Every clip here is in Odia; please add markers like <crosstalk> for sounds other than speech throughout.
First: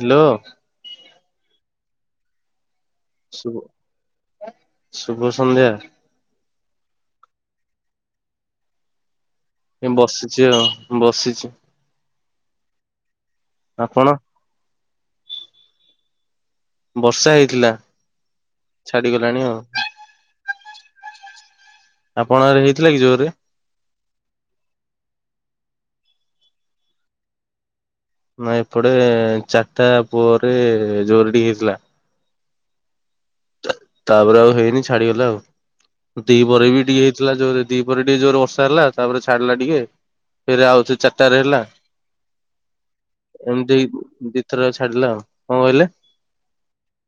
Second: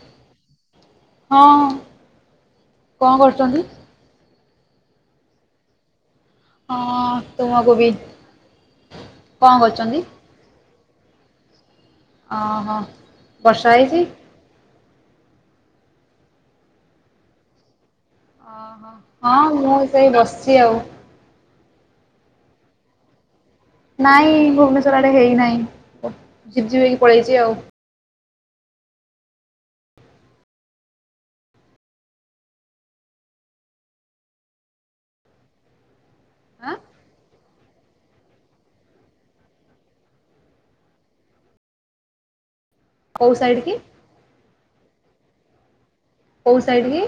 ହ୍ୟାଲୋ। ହଁ କଣ ଶୁଭ କରୁଛନ୍ତି? ଶୁଭ ସନ୍ଧ୍ୟା। ହଁ ତୁମକୁ ବି। କଣ ଏ କରୁଛନ୍ତି? ବସିଛି ଆଉ ବସିଛି। ଓ ହୋ ବର୍ଷା ହେଇଛି? ଆପଣ ବର୍ଷା ହେଇଥିଲା। ଓ ହୋ ଛାଡିଗଲାଣି ହଁ- ଆଉ ମୁଁ ସେଇ ବସିଛି ଆଉ। ଆପଣଙ୍କ ଆଡେ ହେଇଥିଲା କି ଜୋରରେ? ନାଇଁ ଭୁବନେଶ୍ଵର ଆଡେ ହେଇନାହିଁ, ବ ଝିପ୍ ଝିପ୍ ହେଇକି ପଳେଇଛି ଆଉ। ନାଁ ଏପଟେ ଚାରିଟା ପରେ ଜୋରେ ଟିକେ ହେଥିଲା। ତାପରେ ଆଉ ହେଇନି ଛାଡିଗଲା ଆଉ। ଦି ପହରେ ଆଁ ବି ଟିକେ ହେଇଥିଲା, ଜୋରେ ଦି ପହରେ ଟିକେ ଜୋରରେ ବର୍ଷା ହେଲା ତାପରେ ଛାଡିଲା ଟିକେ ଫେରେ ଆଉଥରେ ଚାରିଟାରେ ହେଲା। କୋଉ ସାଇଡ୍ କି? ଏମିତି ଦିଇଥର ଛାଡିଲା ଆଉ। କଣ କହିଲେ? କଉ ସାଇଡ କି?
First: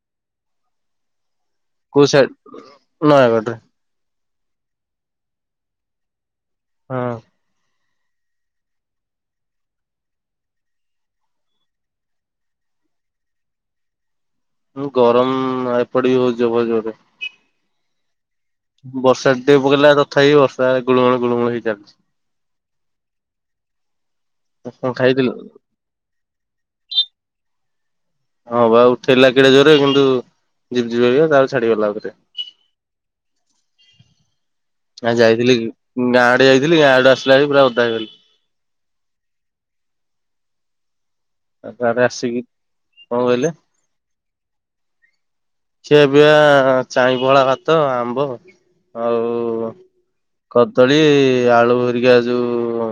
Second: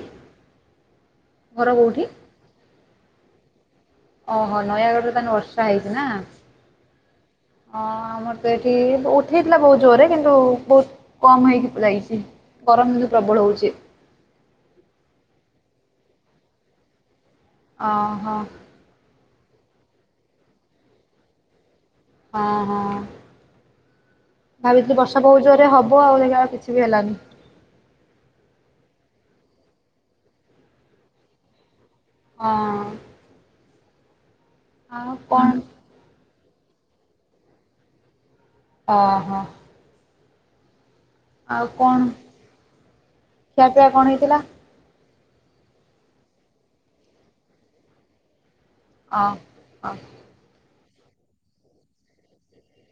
ଘର କଉ କୋଉଠି? ସାଇଡ, ନୟାଗଡରେ? ଓ ହୋ ନୟାଗଡ଼ରେ ତାହେନେ ବର୍ଷା ହେଇଛି ନା? ହଁ। ହଁ ଆମର ତ ଏଠି ବହୁ ଉଠେଇଥିଲା ବହୁତ ଜୋରରେ କିନ୍ତୁ ବହୁତ କମ ହେଇକି ଯାଇଛି। ଗରମ ବି ପ୍ରବଳ ହଉଛି। ଗରମ ଏପଟେ ବି ହଉଚି ବହୁତ୍ ଜୋରେ। ଓ ହୋ। <unintelligible> ପକେଇଲା ତଥାପି ବର୍ଷା ଗୁଳୁଗୁଳୁ ଗୁଳୁଗୁଳୁ ହେଇ ଚାଲିଛି। ହଁ -ହଁ। କଣ ଭାବିଥିଲି ବର୍ଷା ଖାଇଥିଲୁ? ବହୁତ୍ ଜୋରେ ହବ, ଆଉ ହେଲା ବେଳକୁ କିଛି ବି ହେଲାନି। ହଁ ବା ଉଠେଇଲା କେଡ଼େ ଜୋରରେ, କିନ୍ତୁ ଝିପ୍ ଝିପ୍ ହେଇକିନା ତାପରେ ଛାଡିଗଲା ଆଉ। ହଁ। ଆଉ ଆ କଣ ଯାଇଥିଲି ଗାଁ ଆଡେ ଯାଇଥିଲି, ଗାଁ ଆଡେ ଆସିଲା ବେଳେ ପୁରା ଓଦା ହେଇଗଲି। ଓ ହୋ। ଆଉ ତାପରେ କଣ, ଆସିକି କଣ କହିଲେ ଖିଆପିଆ କଣ ହେଇଥିଲା? ସିଏ ଅବିକା ଚାଇଁ ପଖାଳ ଭାତ, ଆମ୍ବ ଅ ଆଉ ହ କଦ ଦଳି ଆଳୁ ହେରିକା, ଯୋଉ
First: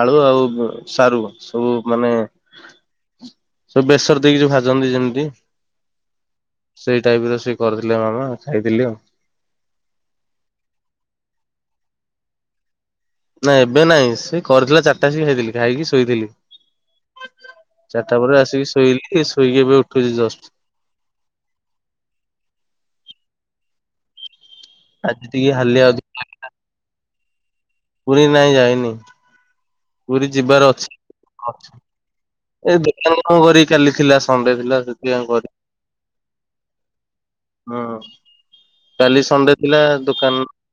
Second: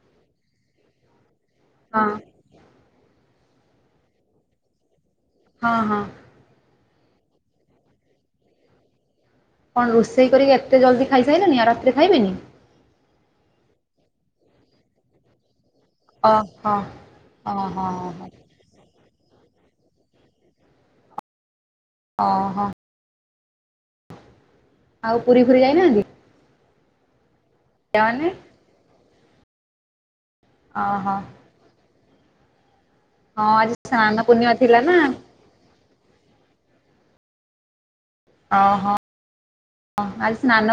ଆଳୁ ଆଉ ସାରୁ ସବୁ ହଁ ମାନେ, ସବୁ ବେସର ଦେଇକି ଯୋଉ ଭାଜନ୍ତି ଯେମିତି। ହଁ- ହଁ। ସେଇ ଟାଇପର ସେ କରିଥିଲେ ମାମା ଖାଇଥିଲି ଆଉ। କଣ ରୋଷେଇ କରିକି ଏତେ ଜଲଦି ଖାଇସାଇଲେଣୀ, ଆଉ ରାତିରେ ଖାଇବେନି? ନା ଏବେ ନାଇଁ ସେ କରିଥିଲା ଚାରିଟାରେ ଆ ଇ ସି ଖାଇଥିଲି। ଖାଇକି ଶୋଇଥିଲି ଓହୋ ଓହୋ ଚାରିଟା ପରେ ଆସିକି ଶୋଇଲି। ଏ ଶୋଇକି ଏବେ ଉଠୁଛି ଜଷ୍ଟ। ଓ ହୋ। ଆଜି ପୁରୀ ଟିକେ ଫୁରୀ ହାଲିଆ ଯାଇନାହାନ୍ତି ଅଧିକ ଲାଗିଲା। ପୁରୀ ପିଲାମାନେ? ନାଇଁ ଯାଇନି। ପୁରି ଯିବାର ଅଛି ଓହୋ ହଁ ଏବେ ପିଲାମାନଙ୍କର ଆଜି କାଲି ସ୍ନାନ ଥିଲା ପୂର୍ଣ୍ଣିମା ଥିଲା ସଣ୍ଡେଥିଲା ନା ସେଥିପାଇଁ କୁଆଡ଼େ ହୁଁ ଓହୋ। କାଲି ସଣ୍ଡେ ଥିଲା ଆଜି ଦୋକାନ ସ୍ନାନ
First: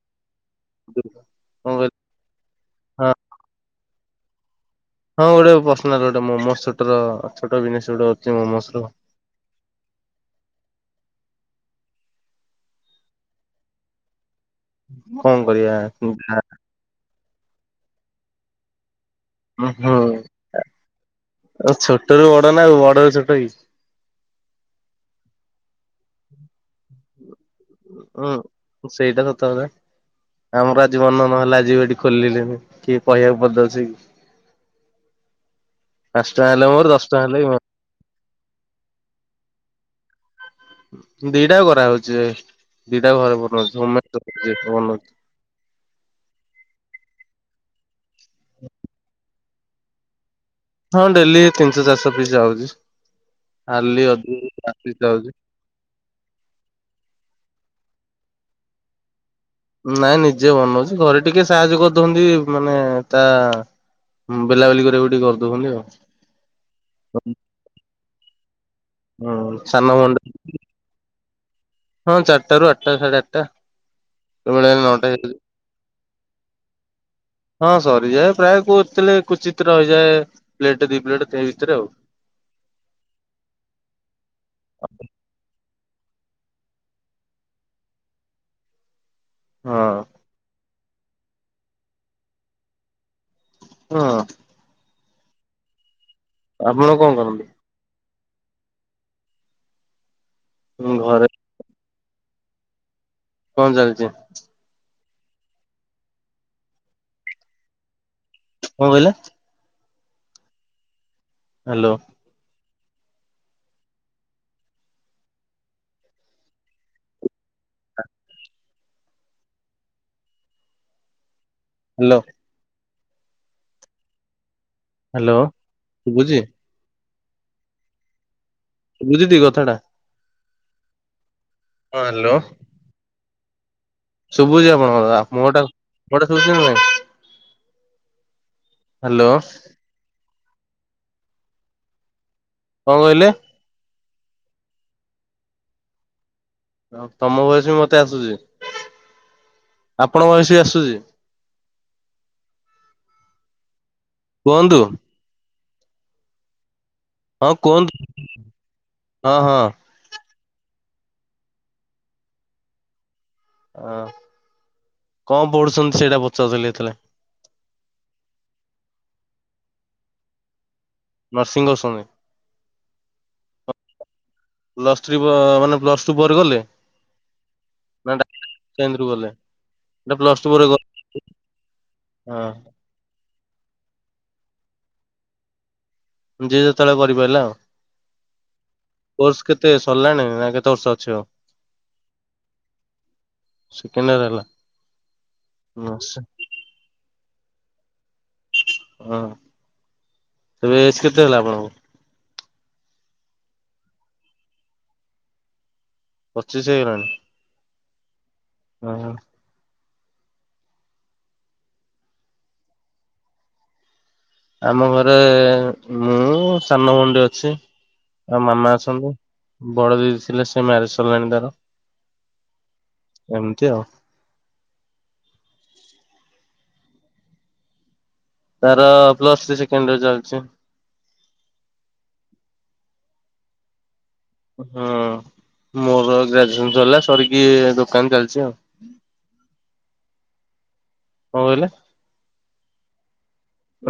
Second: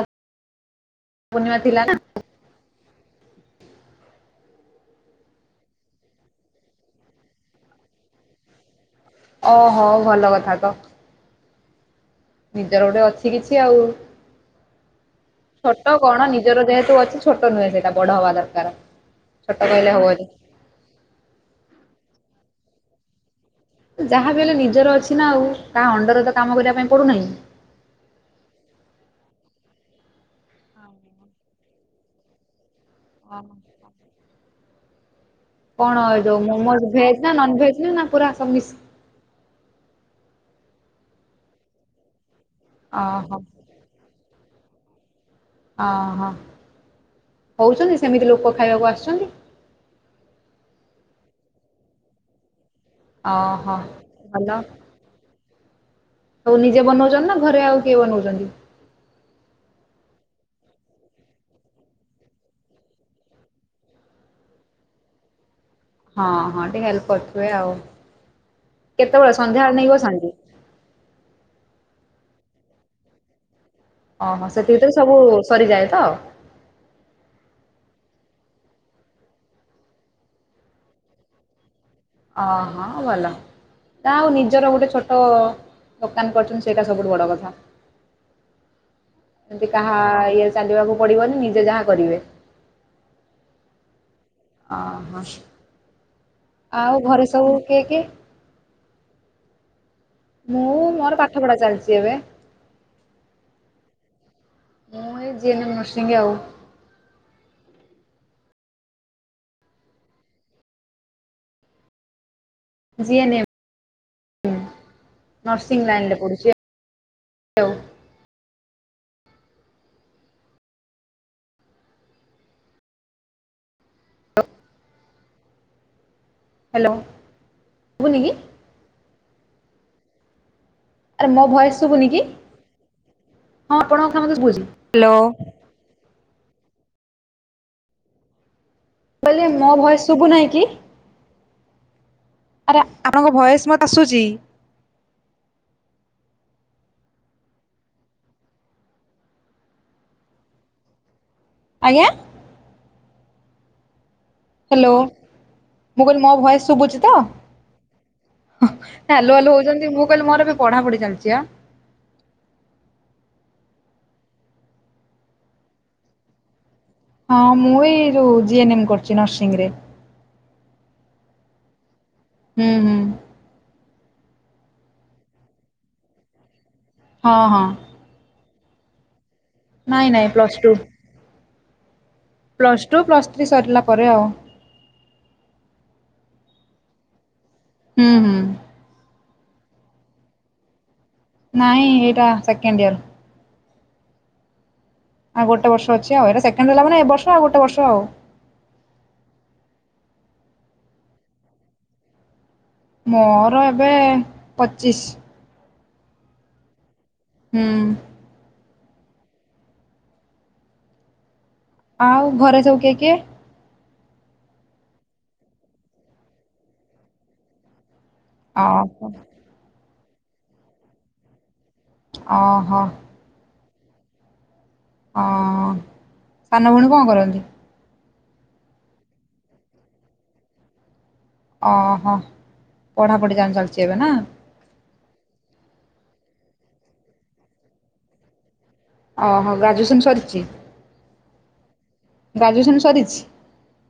ପୂର୍ଣ୍ଣିମା କଣ କହିଲ ଥିଲାନା? ହଁ। ହଁ ଗୋଟେ ପର୍ଶନାଲ ଗୋଟେ ମୋମୋସ ଛୋଟର ଛୋଟ ବିଜିନେସ ଅଛି ମୋମୋସର ଓହୋ ଭଲ କଥାତ। ନିଜର ଗୋଟେ ଅଛି କିଛି ଆଉ। କଣ କରିବା ହୁଁ ଛୋଟକଣ ନିଜର ଯେହେତୁ ଅଛି ଛୋଟ ନୁହେଁ ସେଟା ବଡ ହବା ଦରକାର ଛୋଟ ଅ କହିଲେ ହୋ ହବନି ଅଛ୍ଚା, ଛୋଟରୁୁ ବଡ ନା ବଡରୁ ଛୋଟକି? ଯାହାବି ହେଲେ ନିଜର ଅଛିନା ଆଉ କାହା ଅଣ୍ଡରରେତ କାମ କରିବା ପାଇଁ ପଡୁନାହିଁ। ହୁଁ ସେଇଟା ସତକଥା। ଆମର ଆଜି ମନ ନହେଲା ଆଜି ଏଠି ଖୋଲିଲେନି କିଏ କହିବାକୁ ପଦେଅଛି କି। କଣ ଏ ପାଞ୍ଚ ଯୋଉ ଟଙ୍କା ହେଲେ ମୋର ମୋମସ ଦଶ ଟଙ୍କା ଭେଜ ନା ହେଲେ ବି ନନଭେଜ ନା ପୁରା ସବୁମିସିକି? ଦିଟା କରା ହଉଚି, ଦିଟା ଓହୋ ଘରେ ବନଉଚି ହୋମ ମେଡ୍ କରୁ ବନଉଛି। ଅ ହ ହଉଚନ୍ତି ସେମିତି ଲୋକ ଖାଇବାକୁ ଆସୁଚନ୍ତି? ହଁ ଡେଲି ତିନିଶହ ଚାରିଶହ ପିସ୍ ଯାଉଚି। ଓହୋ। ଆରଲି ଅଧିକ <unintelligible> ଯାଉଛି। ଆଉ ନିଜେ ବନଉଚନା ଘରେ ଆଉ କିଏ ବନଉଚନ୍ତି? ନାଇଁ ନିଜେ ବନଉଚି, ଘରେ ଟିକେ ସାହାଯ୍ୟ କରିଦନ୍ତି ମାନେ ତା ବେଲା ବେଲି କରିବାକୁ ଟିକେ କରିଦଉଚନ୍ତି ଆଉ। ହଁ ହଁ ଟିକେ ହେଲ୍ପ କରୁଥିବେ ଆଉ କେତେବେଳେ ହୁଁ ସନ୍ଧ୍ୟାବେଳେ ସାନ ନେଇ ଭଉଣୀ ବସନ୍ତି? ହଁ ଚାରିଟାରୁ ଆଠଟା ସାଢେଆଠଟା। ଓହୋ ସେଥିଭିତରେ ସବୁ ସରିଯାଏତ? ହଁ ସରିଯାଏ ପ୍ରାୟ କୋଉତଳେ କୁଚିତ୍ ରହିଯାଏ ପ୍ଲେଟ ଦି ପ୍ଲେଟ ସେ ଭିତରେ ଆଉ ଅହ ଭଲ ନା ଆଉ ନିଜର ଗୋଟେ ଛୋଟ ଦୋକାନ ନ କରୁଚନ୍ତି ସେଇଟା ସବୁଠୁ ବଡ଼କଥା। ଏମତି ହଁ କାହା ଇଏରେ ଚାଲିବାକୁ ପଡିବନି ନିଜେ ଯାହା କରିବେ। ହଁ। ଅ ହ ଆପଣ ଆଉ କଣ ଘରେ କରନ୍ତି? ସବୁ କିଏ କିଏ? ମୁଁ ମୋର ଘରେ ପାଠପଢା ଚାଲିଚି ଏବେ। କଣ ଚାଲଚି? ମୁଁ ଏଇ ଜି ଏନ ନରସିଂ ଆଉ। କଣ କହିଲ? Hello. G N M. Nursing ଲାଇନରେ ପଢ଼ୁଚି ଆଉ। ହାଲୋ। ହାଲୋ ସୁବୁଚି? ହାଲୋ ସୁବୁନି କି? ବୁଝିଥିବି କଥାଟା। ଆରେ ମୋ ଭୟେସ ସୁବୁନିକି? ଶୁଭୁଚି ଆପଣଙ୍କର ମୁଁ ମୋଓଟା ମୋଓଟା ଶୁଭୁଚି ନା ନାହିଁ? ମୁଁ ହ୍ୟାଲୋ କହିଲି ମୋ ଭଏସ ସୁବୁ ନାଇ କି? ଆରେ କଣ କହିଲେ? ଆପଣଙ୍କ ଭଏସ ମତେ ଆସୁଚି। ହଉ ତମ ଭୟେସ ବି ମତେ ଆସୁଚି, ଆପଣ ଭୟେସ ବି ଆସୁଚି। ଆଜ୍ଞା। କୁହନ୍ତୁ। ହ୍ୟାଲୋ ମୁଁ କହିଲି ମୋ ଭୟେସ ସୁବୁଚି। ତ ହଁ କୁହନ୍ତୁ ହଁ ହାଲୋ ହାଲୋ ହୋଉଚନ୍ତି ମୁଁ କହିଲି ମୋର ଏବେ ପଢ଼ାପଢ଼ି ଚାଲଚି ଆ। ଅଁ କଁ ପଢ଼ୁଛନ୍ତି ସେଇଟା ପଚାରୁଥିଲି ହେତେଳେ। ହଁ ମୁଁ ଏଇ ଯୋଉ ଜି ଏନ୍ ଏମ୍ କରୁଚି ନର୍ସିଂରେ। ନର୍ସିଂ କରୁସନ୍ତି। ହୁଁ ହୁଁ। ପ୍ଲସ୍ ଥ୍ରୀ ପ ମାନେ ପ୍ଲସ୍ ଟୁ ପରେ କଲେ? ହଁ ହଁ। କେନ୍ଦରୁ ଗଲେ? ନାଇଁ ଏଟା ନାଇଁ ପ୍ଲସ ପ୍ଲସ୍ ପରେ ଟୁ। କଲେ। ହଁ ପ୍ଲସ୍ ଟୁ ପ୍ଲସ୍ ଥ୍ରୀ ସରିଲା ପରେ ଆଉ। ଯିଏ ଯେତୋଳେ କରି ପାଇଲା ଆଉ। ହୁଁ ହୁଁ। କୋର୍ସ କେତେ ସରଲାଣି ନାଁ କେତେ ବର୍ଷ ଅଛି ଆଉ? ନାଇଁ ଏଇଟା ସେକେଣ୍ଡ୍ ଇଅର୍। ସେକେଣ୍ଡ୍ ଇଅର୍ ହେଲା। ଆଉ ଗୋଟେ ବର୍ଷ ଅଛି ଆଉ ଏଟା ସେକଣ୍ଡ ହେଲା ମାନେ ଏ ବର୍ଷ ଆଉ ଗୋଟେ ବର୍ଷ ଆଉ। ହଁ ଏବେ ଏଜ୍ କେତେ ହେଲା ଆପଣଙ୍କୁ? ମୋର ଏବେ ପଚିଶ। ପଚିଶ ହେଇ ଗଲାଣି। ହୁଁ। ଅହଁ ଆଉ ଘରେ ସବୁ କିଏ କିଏ? ଆମ ଘରେ ମୁଁ ସାନ ଭୋଉଣୀଟେ ଅଛି। ଆଉ ମାମା ଓହୋ। ଅଛନ୍ତି ବଡ଼ ଦିଦି ଥିଲେ ସେ ମ୍ୟାରେଜ୍ ସରିଲାଣି ତାର। ଅହ। କି ଅ ଅ ସାନ ଭୋଉଣୀ କଁ କରନ୍ତି? ତାର ପ୍ଲସ୍ ଥ୍ରି ସେକେଣ୍ଡ୍ ଇଅର୍ ଚାଲଚି। ଅହ ପଢ଼ାପଢି ଯାହେନେ ଚାଲଚି ଏବେ ନାଁ? ହୁଁ ମୋର ଗ୍ରାଜୁଏସନ୍ ସରିଲା ସରିକି ଦୋକାନ ଚାଲଚି ଆଉ। ଅ ହ ଗ୍ରାଜୁଏସନ୍ ସରିଚି? କଁ କହିଲେ? ଗ୍ରାଜୁଏସନ୍ ସରିଚି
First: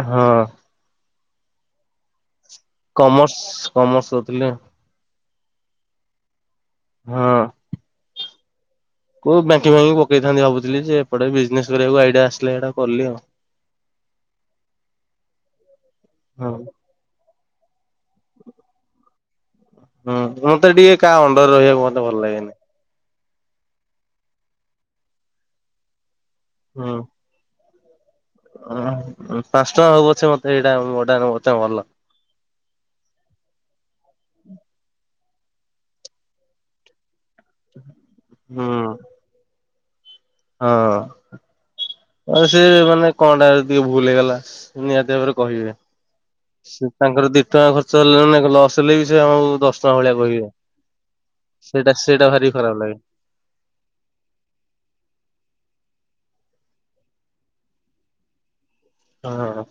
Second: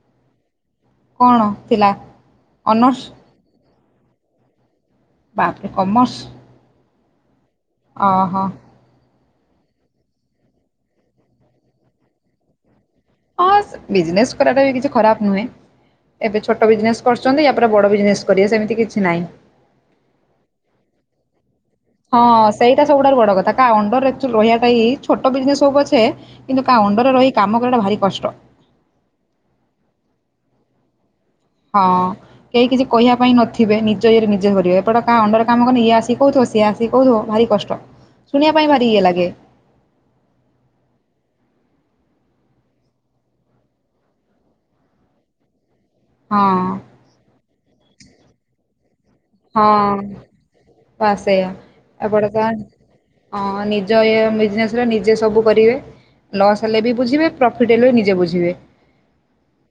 ହଁ। କଣ ଥିଲା? ଅନର୍ସ କମର୍ସ କମର୍ସ କରିଥିଲି ହଁ। ବାପରେ କମର୍ସ। ହଁ। ଅ ହ। କୋଉ ବ୍ୟାଙ୍କିଙ୍ଗ ଫ୍ୟାଙ୍କିଂ ପକେଇଥାନ୍ତି ଭାବୁଥିଲି ଯେ ଏପଟେ ବିଜନେସ୍ କରିବାକୁ ଆଇଡ଼ିଆ ଆସିଲା ଇଆଡ଼େ ଆଉ ଅସ୍ ବିଜନେସ୍ କରିବାଟା ବି କିଛି ଖରାପ ନୁହେଁ ଏବେ ହଁ ଛୋଟ ବିଜନେସ୍ କରୁ ଚନ୍ତି ୟାପରେ ବଡ଼ ବିଜନେସ୍ କରିବେ ସେମିତି କିଛି ନାହିଁ। ହଁ ମତେ ଟିକେ କା ଅଣ୍ଡରରେ ରହିଆଉ ହଁ ସେଇଟା ସବୁଠାରୁ ବଡ଼ କଥା କା ଅଣ୍ଡର୍ ରେ ଏକ୍ଚୁଲି ରହିଆଟା ହି ଛୋଟ ବିଜନେସ୍ ହୋଉ ପଛେ କିନ୍ତୁ ଅଣ୍ଡର୍ ରେ ରହି କାମ କରିଆଟା ଭାରି କଷ୍ ଅଃ ପାଁଶ ଟଆଁ ହଉ ପଛେ ମତେ ଏଇଟା ମୁଁ ଅଟା ହେନେ ମ ହଁ କେହି କିଛି କହିବା ପାଇଁ ନଥିବେ ନିଜ ଇଏରେ ନିଜେ କରିବେ ଏପଟ କା ଅଣ୍ଡରେ କାମ କନେ ଇଏ ଆସି କୋଉଥୁବ ସିଏ ଆସି କୋଉଥୁବ ଭାରି କଷ୍ଟ ଶୁଣିବା ପାଇଁ ହୁଁ ଭାରି ଇଏ ଲାଗେ। ହଁ। ଆଉ ସେ ମାନେ କଣଟା ଯଦି ତିଏ ଭୁଲ୍ ହେଇଗଲା ନିହାତି ଭାବରେ କହିବେ। ହଁ ସେ ତାଙ୍କର ଦି ଟଙ୍କା ଖର୍ଚ୍ଚ ହେଲା ନା କ ଲସ୍ ହେଲେ ବି ସିଏ ଆମୁକୁ ଦଶ ଟଙ୍କା ହଁ ଭଳିଆ କହିବେ। ସେଇଟା ସେଇଟା ଭାରି ଖରାପ ଲାଗେ। ହଁ ନିଜ ଇଏ ବିଜନେସରେ ନିଜେ ସବୁ କରିବେ। ଲସ୍ ହେଲେ ବି ବୁଝିବେ ପ୍ରଫିଟ ହେଲେ ବି ନିଜେ ବୁଝିବେ, ହଁ।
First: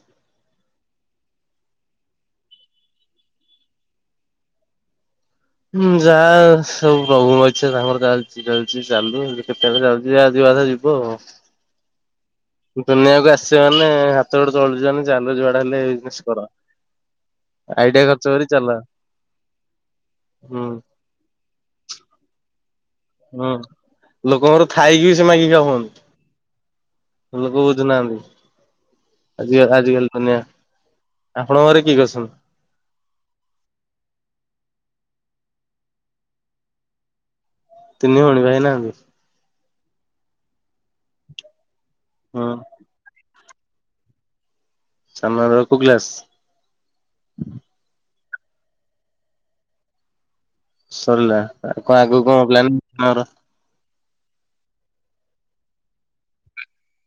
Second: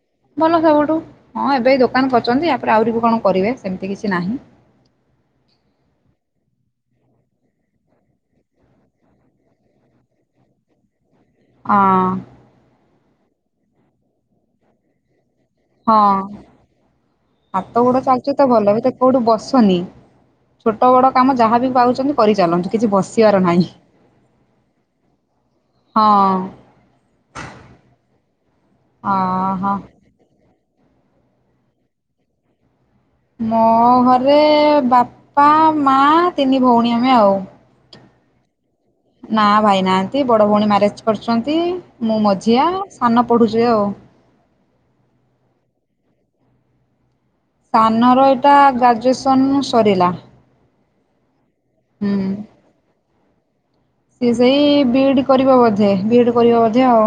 ଭଲ ସବୁଠୁ। ହଁ ଏବେ ଏଇ ଦୋକାନ କରିଛନ୍ତି, ୟାପରେ ଆହୁରି ବି କଣ କରିବେ ସେମିତି କିଛି ନାହିଁ। ହୁଁ, ଯାହା ସବୁ ପ୍ରଭୁଙ୍କ ଇଚ୍ଛା ତାଙ୍କର ଯାହାବି ଚାଲିଛି ଚାଲୁ, କେତେବେଳେ ଚାଲିଛି ଆଜି ତାଥରେ ଯିବ। ହଁ ଦୁନିଆକୁ ଆସିବେ ମାନେ ହାତ ଗୋଡ ଚଳୁଛି ମାନେ ଚାଲୁ ଯୁଆଡେ ହେଲେ ହଁ ବିଜନେସ କର। ହାତ ଗୋଡ ଆଇଡିଆ ଖର୍ଚ୍ଚ ଚାଲିଚି କରି ତ ଚାଲ ଭଲ ଏବେ ତ କୋଉଠି ବସନି। ହୁଁ ଛୋଟ ବଡ କାମ ଯାହାବି ପାଉଛନ୍ତି କରିଚାଲନ୍ତୁ। କିଛି ବସିବାର ହୁଁ, ନାହିଁ। ଲୋକଙ୍କର ଥାଇକି ବି ସେ ମାଗିଖିଆ ହଁ ହୁଅନ୍ତି। ଲୋକ ବୁଝୁନାହାନ୍ତି। ଅ ହଁ। ଆ-ଆଜିକାଲି ଦୁନିଆ ଆପଣଙ୍କ ଘରେ କିଏ କିଏ ଅଛନ୍ତି? ମୋ ଘରେ ବାପା, ମା, ତିନି ଭଉଣୀ ଆମେ ଆଉ। ତିନି ଭଉଣୀ ଭାଇ ନାହାନ୍ତି? ନା ଭାଇ ନାହାନ୍ତି। ବଡ ଭଉଣୀ ମ୍ୟାରେଜ କରିଛନ୍ତି। ମୁଁ ହଁ। ମଝିଆ, ସାନ ପଢୁଛି ଆଉ। ସାନର କୋଉ କ୍ଲାସ୍? ତା ଗ୍ରାଜୁଏସନ୍ ସରିଲା। ସରିଲା ଆଉ କଣ ଆଗକୁ କଣ ପ୍ଲାନ ତମର? ସି ସେଇ ବିଡ଼ି କରିବ ବୋଧେ ବିଡ଼ି କରିବ ବୋଧେ ଆଉ।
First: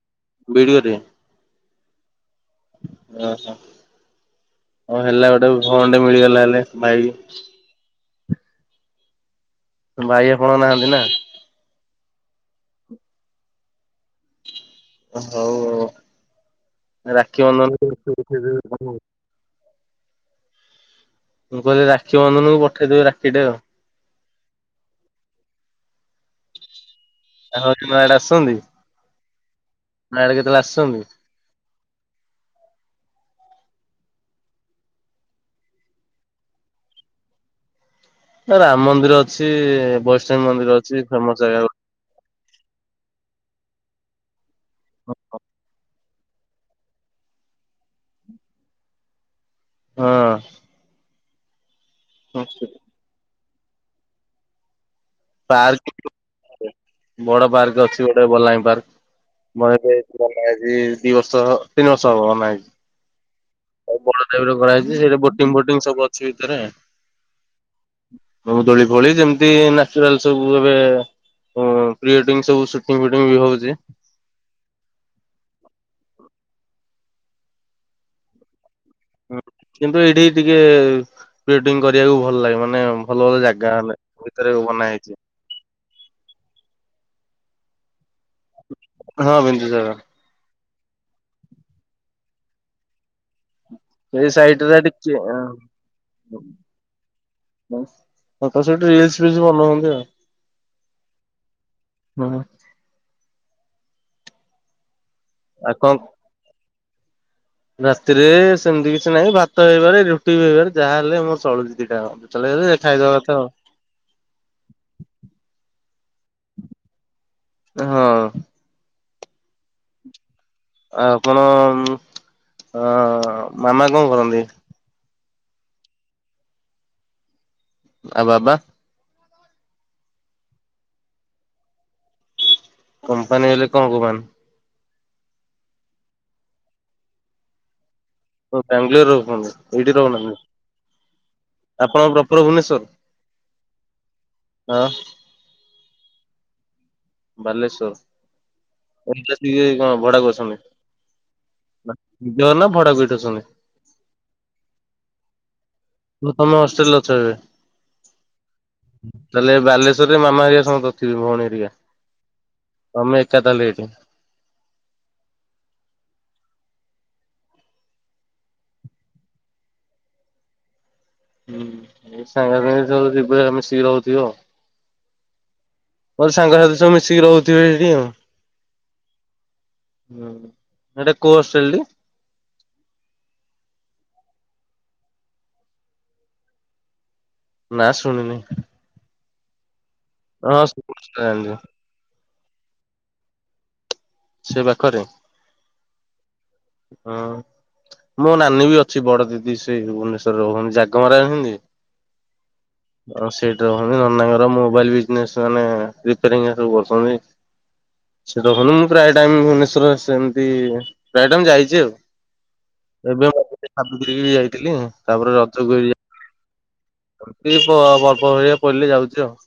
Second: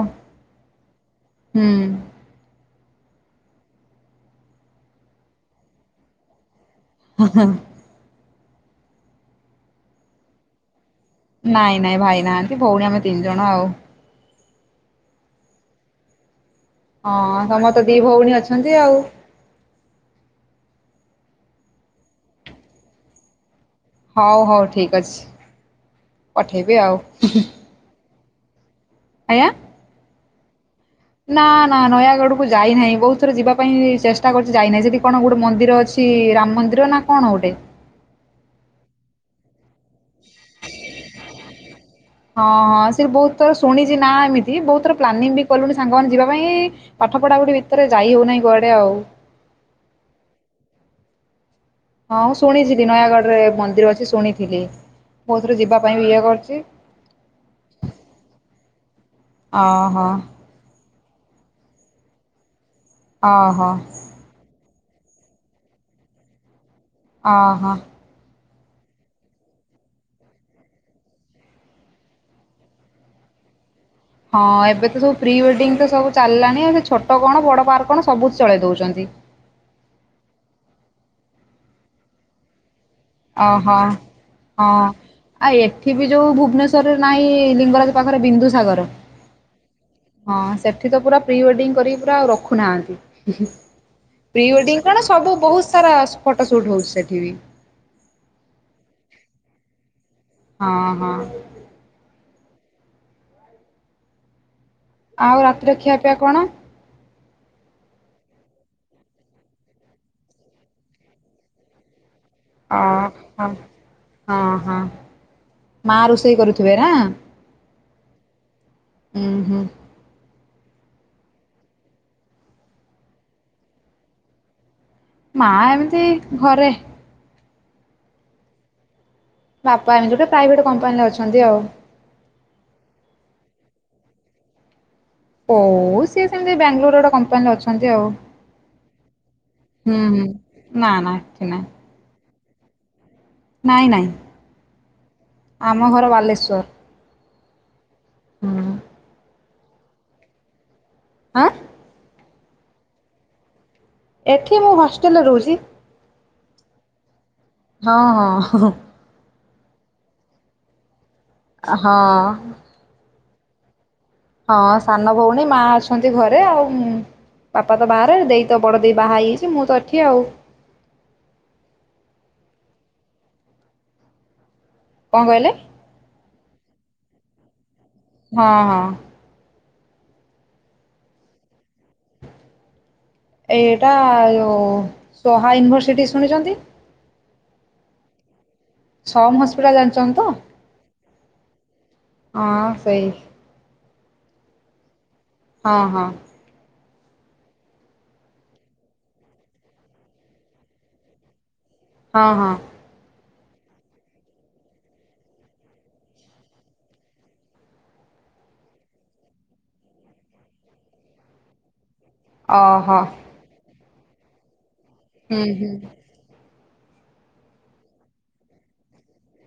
ଭିଡ଼ିଓରେ ହୁଁ। ହଉ ହେଲା ଗୋଟେ ଭଉଣୀଟେ ମିଳିଗଲା ହେଲେ ଭାଇ କି। ଭାଇ ଆପଣ ନାହାନ୍ତି ନା? ନାଇଁ ନାଇଁ ଭାଇ ନାହାନ୍ତି ଭଉଣୀ ଆମେ ତିନି ଜଣ ଆଉ। ହଉ ହଉ। ହଁ ରାକ୍ଷୀ ବନ୍ଧନ ତମର ତ <unintelligible> ଦି ଭଉଣୀ ଅଛନ୍ତି ଆଉ। ମୁଁ କହିଲି ରାକ୍ଷୀ ବନ୍ଧନକୁ ପଠେଇ ଦେବି ରାକ୍ଷୀ ଟେ ଆଉ। ହଉ ହଉ ଠିକ ଅଛି, ପଠେଇବି ଆଉ। ତାଙ୍କ <unintelligible> ଆଡେ ଆସୁଛନ୍ତି। ଆଜ୍ଞା। <unintelligible> ନା, ନା, ନୟା ଆଡକୁ ଯାଇନାହିଁ। ବହୁତ ଥର ଯିବା ପାଇଁ ଚେଷ୍ଟା କରୁଛି ଯାଇନାହିଁ, ସେଇଠି କଣ ଗୋଟେ ମନ୍ଦିର ଅଛି ରାମ ମନ୍ଦିର ନା କଣ? କଣ ଗୋଟେ? ରାମ ମନ୍ଦିର ଅଛି, ବୈଷ୍ଣବୀ ମନ୍ଦିର ଅଛି, ଫେମସ ଜାଗା ଗ ହଁ ହଁ ସେ ବହୁତ ଶୁଣିଛି ନା ଏମିତି ବହୁତର ପ୍ଲାନିଂ ବି କଲୁଣି ସାଙ୍ଗମାନେ ଯିବାକୁ ତା ପାଇଁ ପାଠ ପଢା ପଢି ଭିତରେ ଯାଇ ହଉନାହିଁ କୁଆଡେ ଆଉ। ହଁ। ହଁଁ, ଶୁଣିଥିଲି ନୟାଗଡ଼ରେ ମନ୍ଦିର ଅଛି ଶୁଣିଥିଲି ବହୁତ ଥର ଯିବା ପାର୍କ ପାଇଁ ବି ଇଏ କରିଛି। ବଡ ପାର୍କ ଅଛି ଗୋଟେ ବଲାଙ୍ଗୀ ପାର୍କ। ମୁ ଏବେ ଅହ ଦି ବର୍ଷ ତିନ ବର୍ଷ ହବ ହଲାଣି। ଅହ ଆ ବଡ <unintelligible> ରେ କରାହାଇଛି ସେଇଟା ବୋଟିଂ ଫୋଟି ସବୁ ଅଛି ଭିତରେ। ଆହ। ଦୋଳି ଫୋଳି ଯେମିତି ନାଚୁରାଲ ସବୁ ଏବେ ଓ ପ୍ରି ଓଡିଙ୍ଗ ସବୁ ସୁଟିଂ ଫୁଟିଙ୍ଗ ବି ହଉଛି। ହଁ, ଏବେ ତ ସବୁ ପ୍ରି ୱେଡିଙ୍ଗ ତ ସବୁ ଚାଲିଲାଣି ଛୋଟ କଣ ବଡ ପାର୍କ କଣ ସବୁ ଚଳେଇ ଦଉଛନ୍ତି। ହ କିନ୍ତୁ ଏଇଠି ଟିକେ ପ୍ରି ୱେଡିଙ୍ଗ କରିବାକୁ ଭଲ ଲାଗେ। ମାନେ ଭଲ ଭଲ ଓହୋ ଜାଗା ହଁ, ହେଲେ ଭିତରେ ବନା ହେଇଛି ଆଉ ଏଠି ବି ଯୋଉ ଭୁବନେଶ୍ୱରରେ ନାହିଁ ଲିଙ୍ଗରାଜ ପାଖରେ ବିନ୍ଦୁ ସାଗର। ହଁ ବିନ୍ଦୁସାଗର ହଁ ସେ ଏଠି ତ ପୁରା ପ୍ରି ୱେଡ଼ିଙ୍ଗ କରିକି ପୁରା ଆଉ ରଖୁନାହାଁନ୍ତି। ସେଇ ପ୍ରି ସାଇଟରେ ୱେଡିଙ୍ଗ କଣ ଟିକେ ସବୁ ବହୁତ ସାରା ଫଟୋ ସୁଟ୍ ହଉଛି ସେଠି ବି। ଫଟୋ ସେଠି ରିଲସ ଫିଲସ ବନଉଚନ୍ତି ଆଉ। ହଁ ହଁ। ହଁ। ଆଉ ରାତିରେ ଖିଆ ପିଆ କଣ? ରାତିରେ ସେମିତି କିଛି ନାହିଁ। ଭାତ ହେଇବାରେ ରୁଟି ବି ହେଇବାରେ ଯାହାହଲେ ମୋର ଚଳୁଛି ଦି'ଟାଜାକ। ଓ ହ ହଁ ହଁ। ମା ରୋଷେଇ କରୁଥିବେ ନା? ହଁ ହୁଁ ହୁଁ। ଆ ଆପଣ ଆଁ ମାମା କଣ କରନ୍ତି? ମା ଏମିତି ଘରେ। ଆ ବାବା? ବାବା ଏମିତି ଗୋଟେ ପ୍ରାଇଭେଟ କମ୍ପାନୀରେ ଅଛନ୍ତି ଆଉ। କମ୍ପାନୀ ହେଲେ କୋଉଁ କମ୍ପାନି? ଓ ସିଏ ସେମିତି ବାଙ୍ଗାଲୋର ଗୋଟେ କମ୍ପାନୀରେ ଅଛନ୍ତି ଆଉ। ମୁଁ ବାଙ୍ଗାଲୋର ରେ ରହୁଛନ୍ତି ଏଇଠି ହୁଁ ହୁଁ ରହୁନାହାନ୍ତି ନା ନା ଏଠି ନାଇଁ ଆପଣଙ୍କ ଭୁବନେଶ୍ୱର। ନାଇଁ ନାଇଁ ଆମ ଘର ବାଲେଶ୍ୱର। ବାଲେଶ୍ଵର ଏଠି ଆସି କଣ ଭଡ଼ା କୁ ଅଛନ୍ତି? ଆଁ। ନିଜ ଘର ନା ଭଡାକୁ ଏଠି ଅଛନ୍ତି? ଏଠି ମୁଁ ହଷ୍ଟେଲରେ ରହୁଛି। ମୁଁ ତମେ ହଷ୍ଟେଲରେ ଅଛ ଏବେ? ହଁ ହଁ ଅ। ତାହେଲେ ବାଲେଶ୍ଵରରେ ମାମା ହେରଆ ସମସ୍ତେ ଥିବେ ଭଉଣୀ ଏରିକା ତମେ ଏକା ଥାହେଲେ ଏଇଠି। ହଁ ସାନ ଭଉଣୀ ମା ଅଛନ୍ତି ଘରେ ଆଉ। ବାପା ତ ବାହାରେ ଦେଇ ତ ବଡ଼ ଦେଇ ବାହା ହେଇଯାଇଛି ମୁଁ ତ ଏଠି ଆଉ। ହୁଁ ସାଙ୍ଗ ମାନେ ସବୁ ମିଶିକି ରହୁଥିବ। କଣ କହିଲେ? ସାଙ୍ଗସାଥି ସବୁ ମିଶିକି ରହୁଥିବେ? ଆଉ ହଁ ହଁ। ହୁଁ ସେଟା କଉଁ ହଷ୍ଟେଲ ଟି? ଏଇଟା ସୋହା ୟୁନିଭର୍ସିଟି ଶୁଣିଛନ୍ତି? ନା ଶୁଣିନି। ସମ୍ ହସ୍ପିଟାଲା ଜା ହଁ। ହଁ ସେଇ। ସେ ପାଖରେ। ହଁ ହଁ। ଉଁ। ମୋ ନାନୀ ବି ଅଛି। ବଡ ଦିଦି ସେ ଭୁବନେଶ୍ଵର ରେ ରହୁନ୍ତି। ଜାଗମରା ଜାଣନ୍ତି। ହଁ ହଁ। ହଁ ସେଇଠି ରହନ୍ତି ନନାଙ୍କର ମୋବାଇଲ ବିଜନେସ ମାନେ ରିପେୟାର କରୁଛନ୍ତି। ସେ ଦେଖନୁ ମୁଁ ପ୍ରାୟ ଟାଇମ୍ ଭୁବନେଶ୍ଵର ସେମିତି ପ୍ରାୟ ଟାଇମ ଯାଇଛି ଆଉ। ଅହୋ। ଏବେ ସାବିତ୍ରୀ କି ବି ଯାଇଥିଲି ତାପରେ ରଜକୁ ଯାଇଥିଲି। ଏମିତି ପର୍ବ ପଡ଼ିଲେ ଯାଉଛି ଆଉ।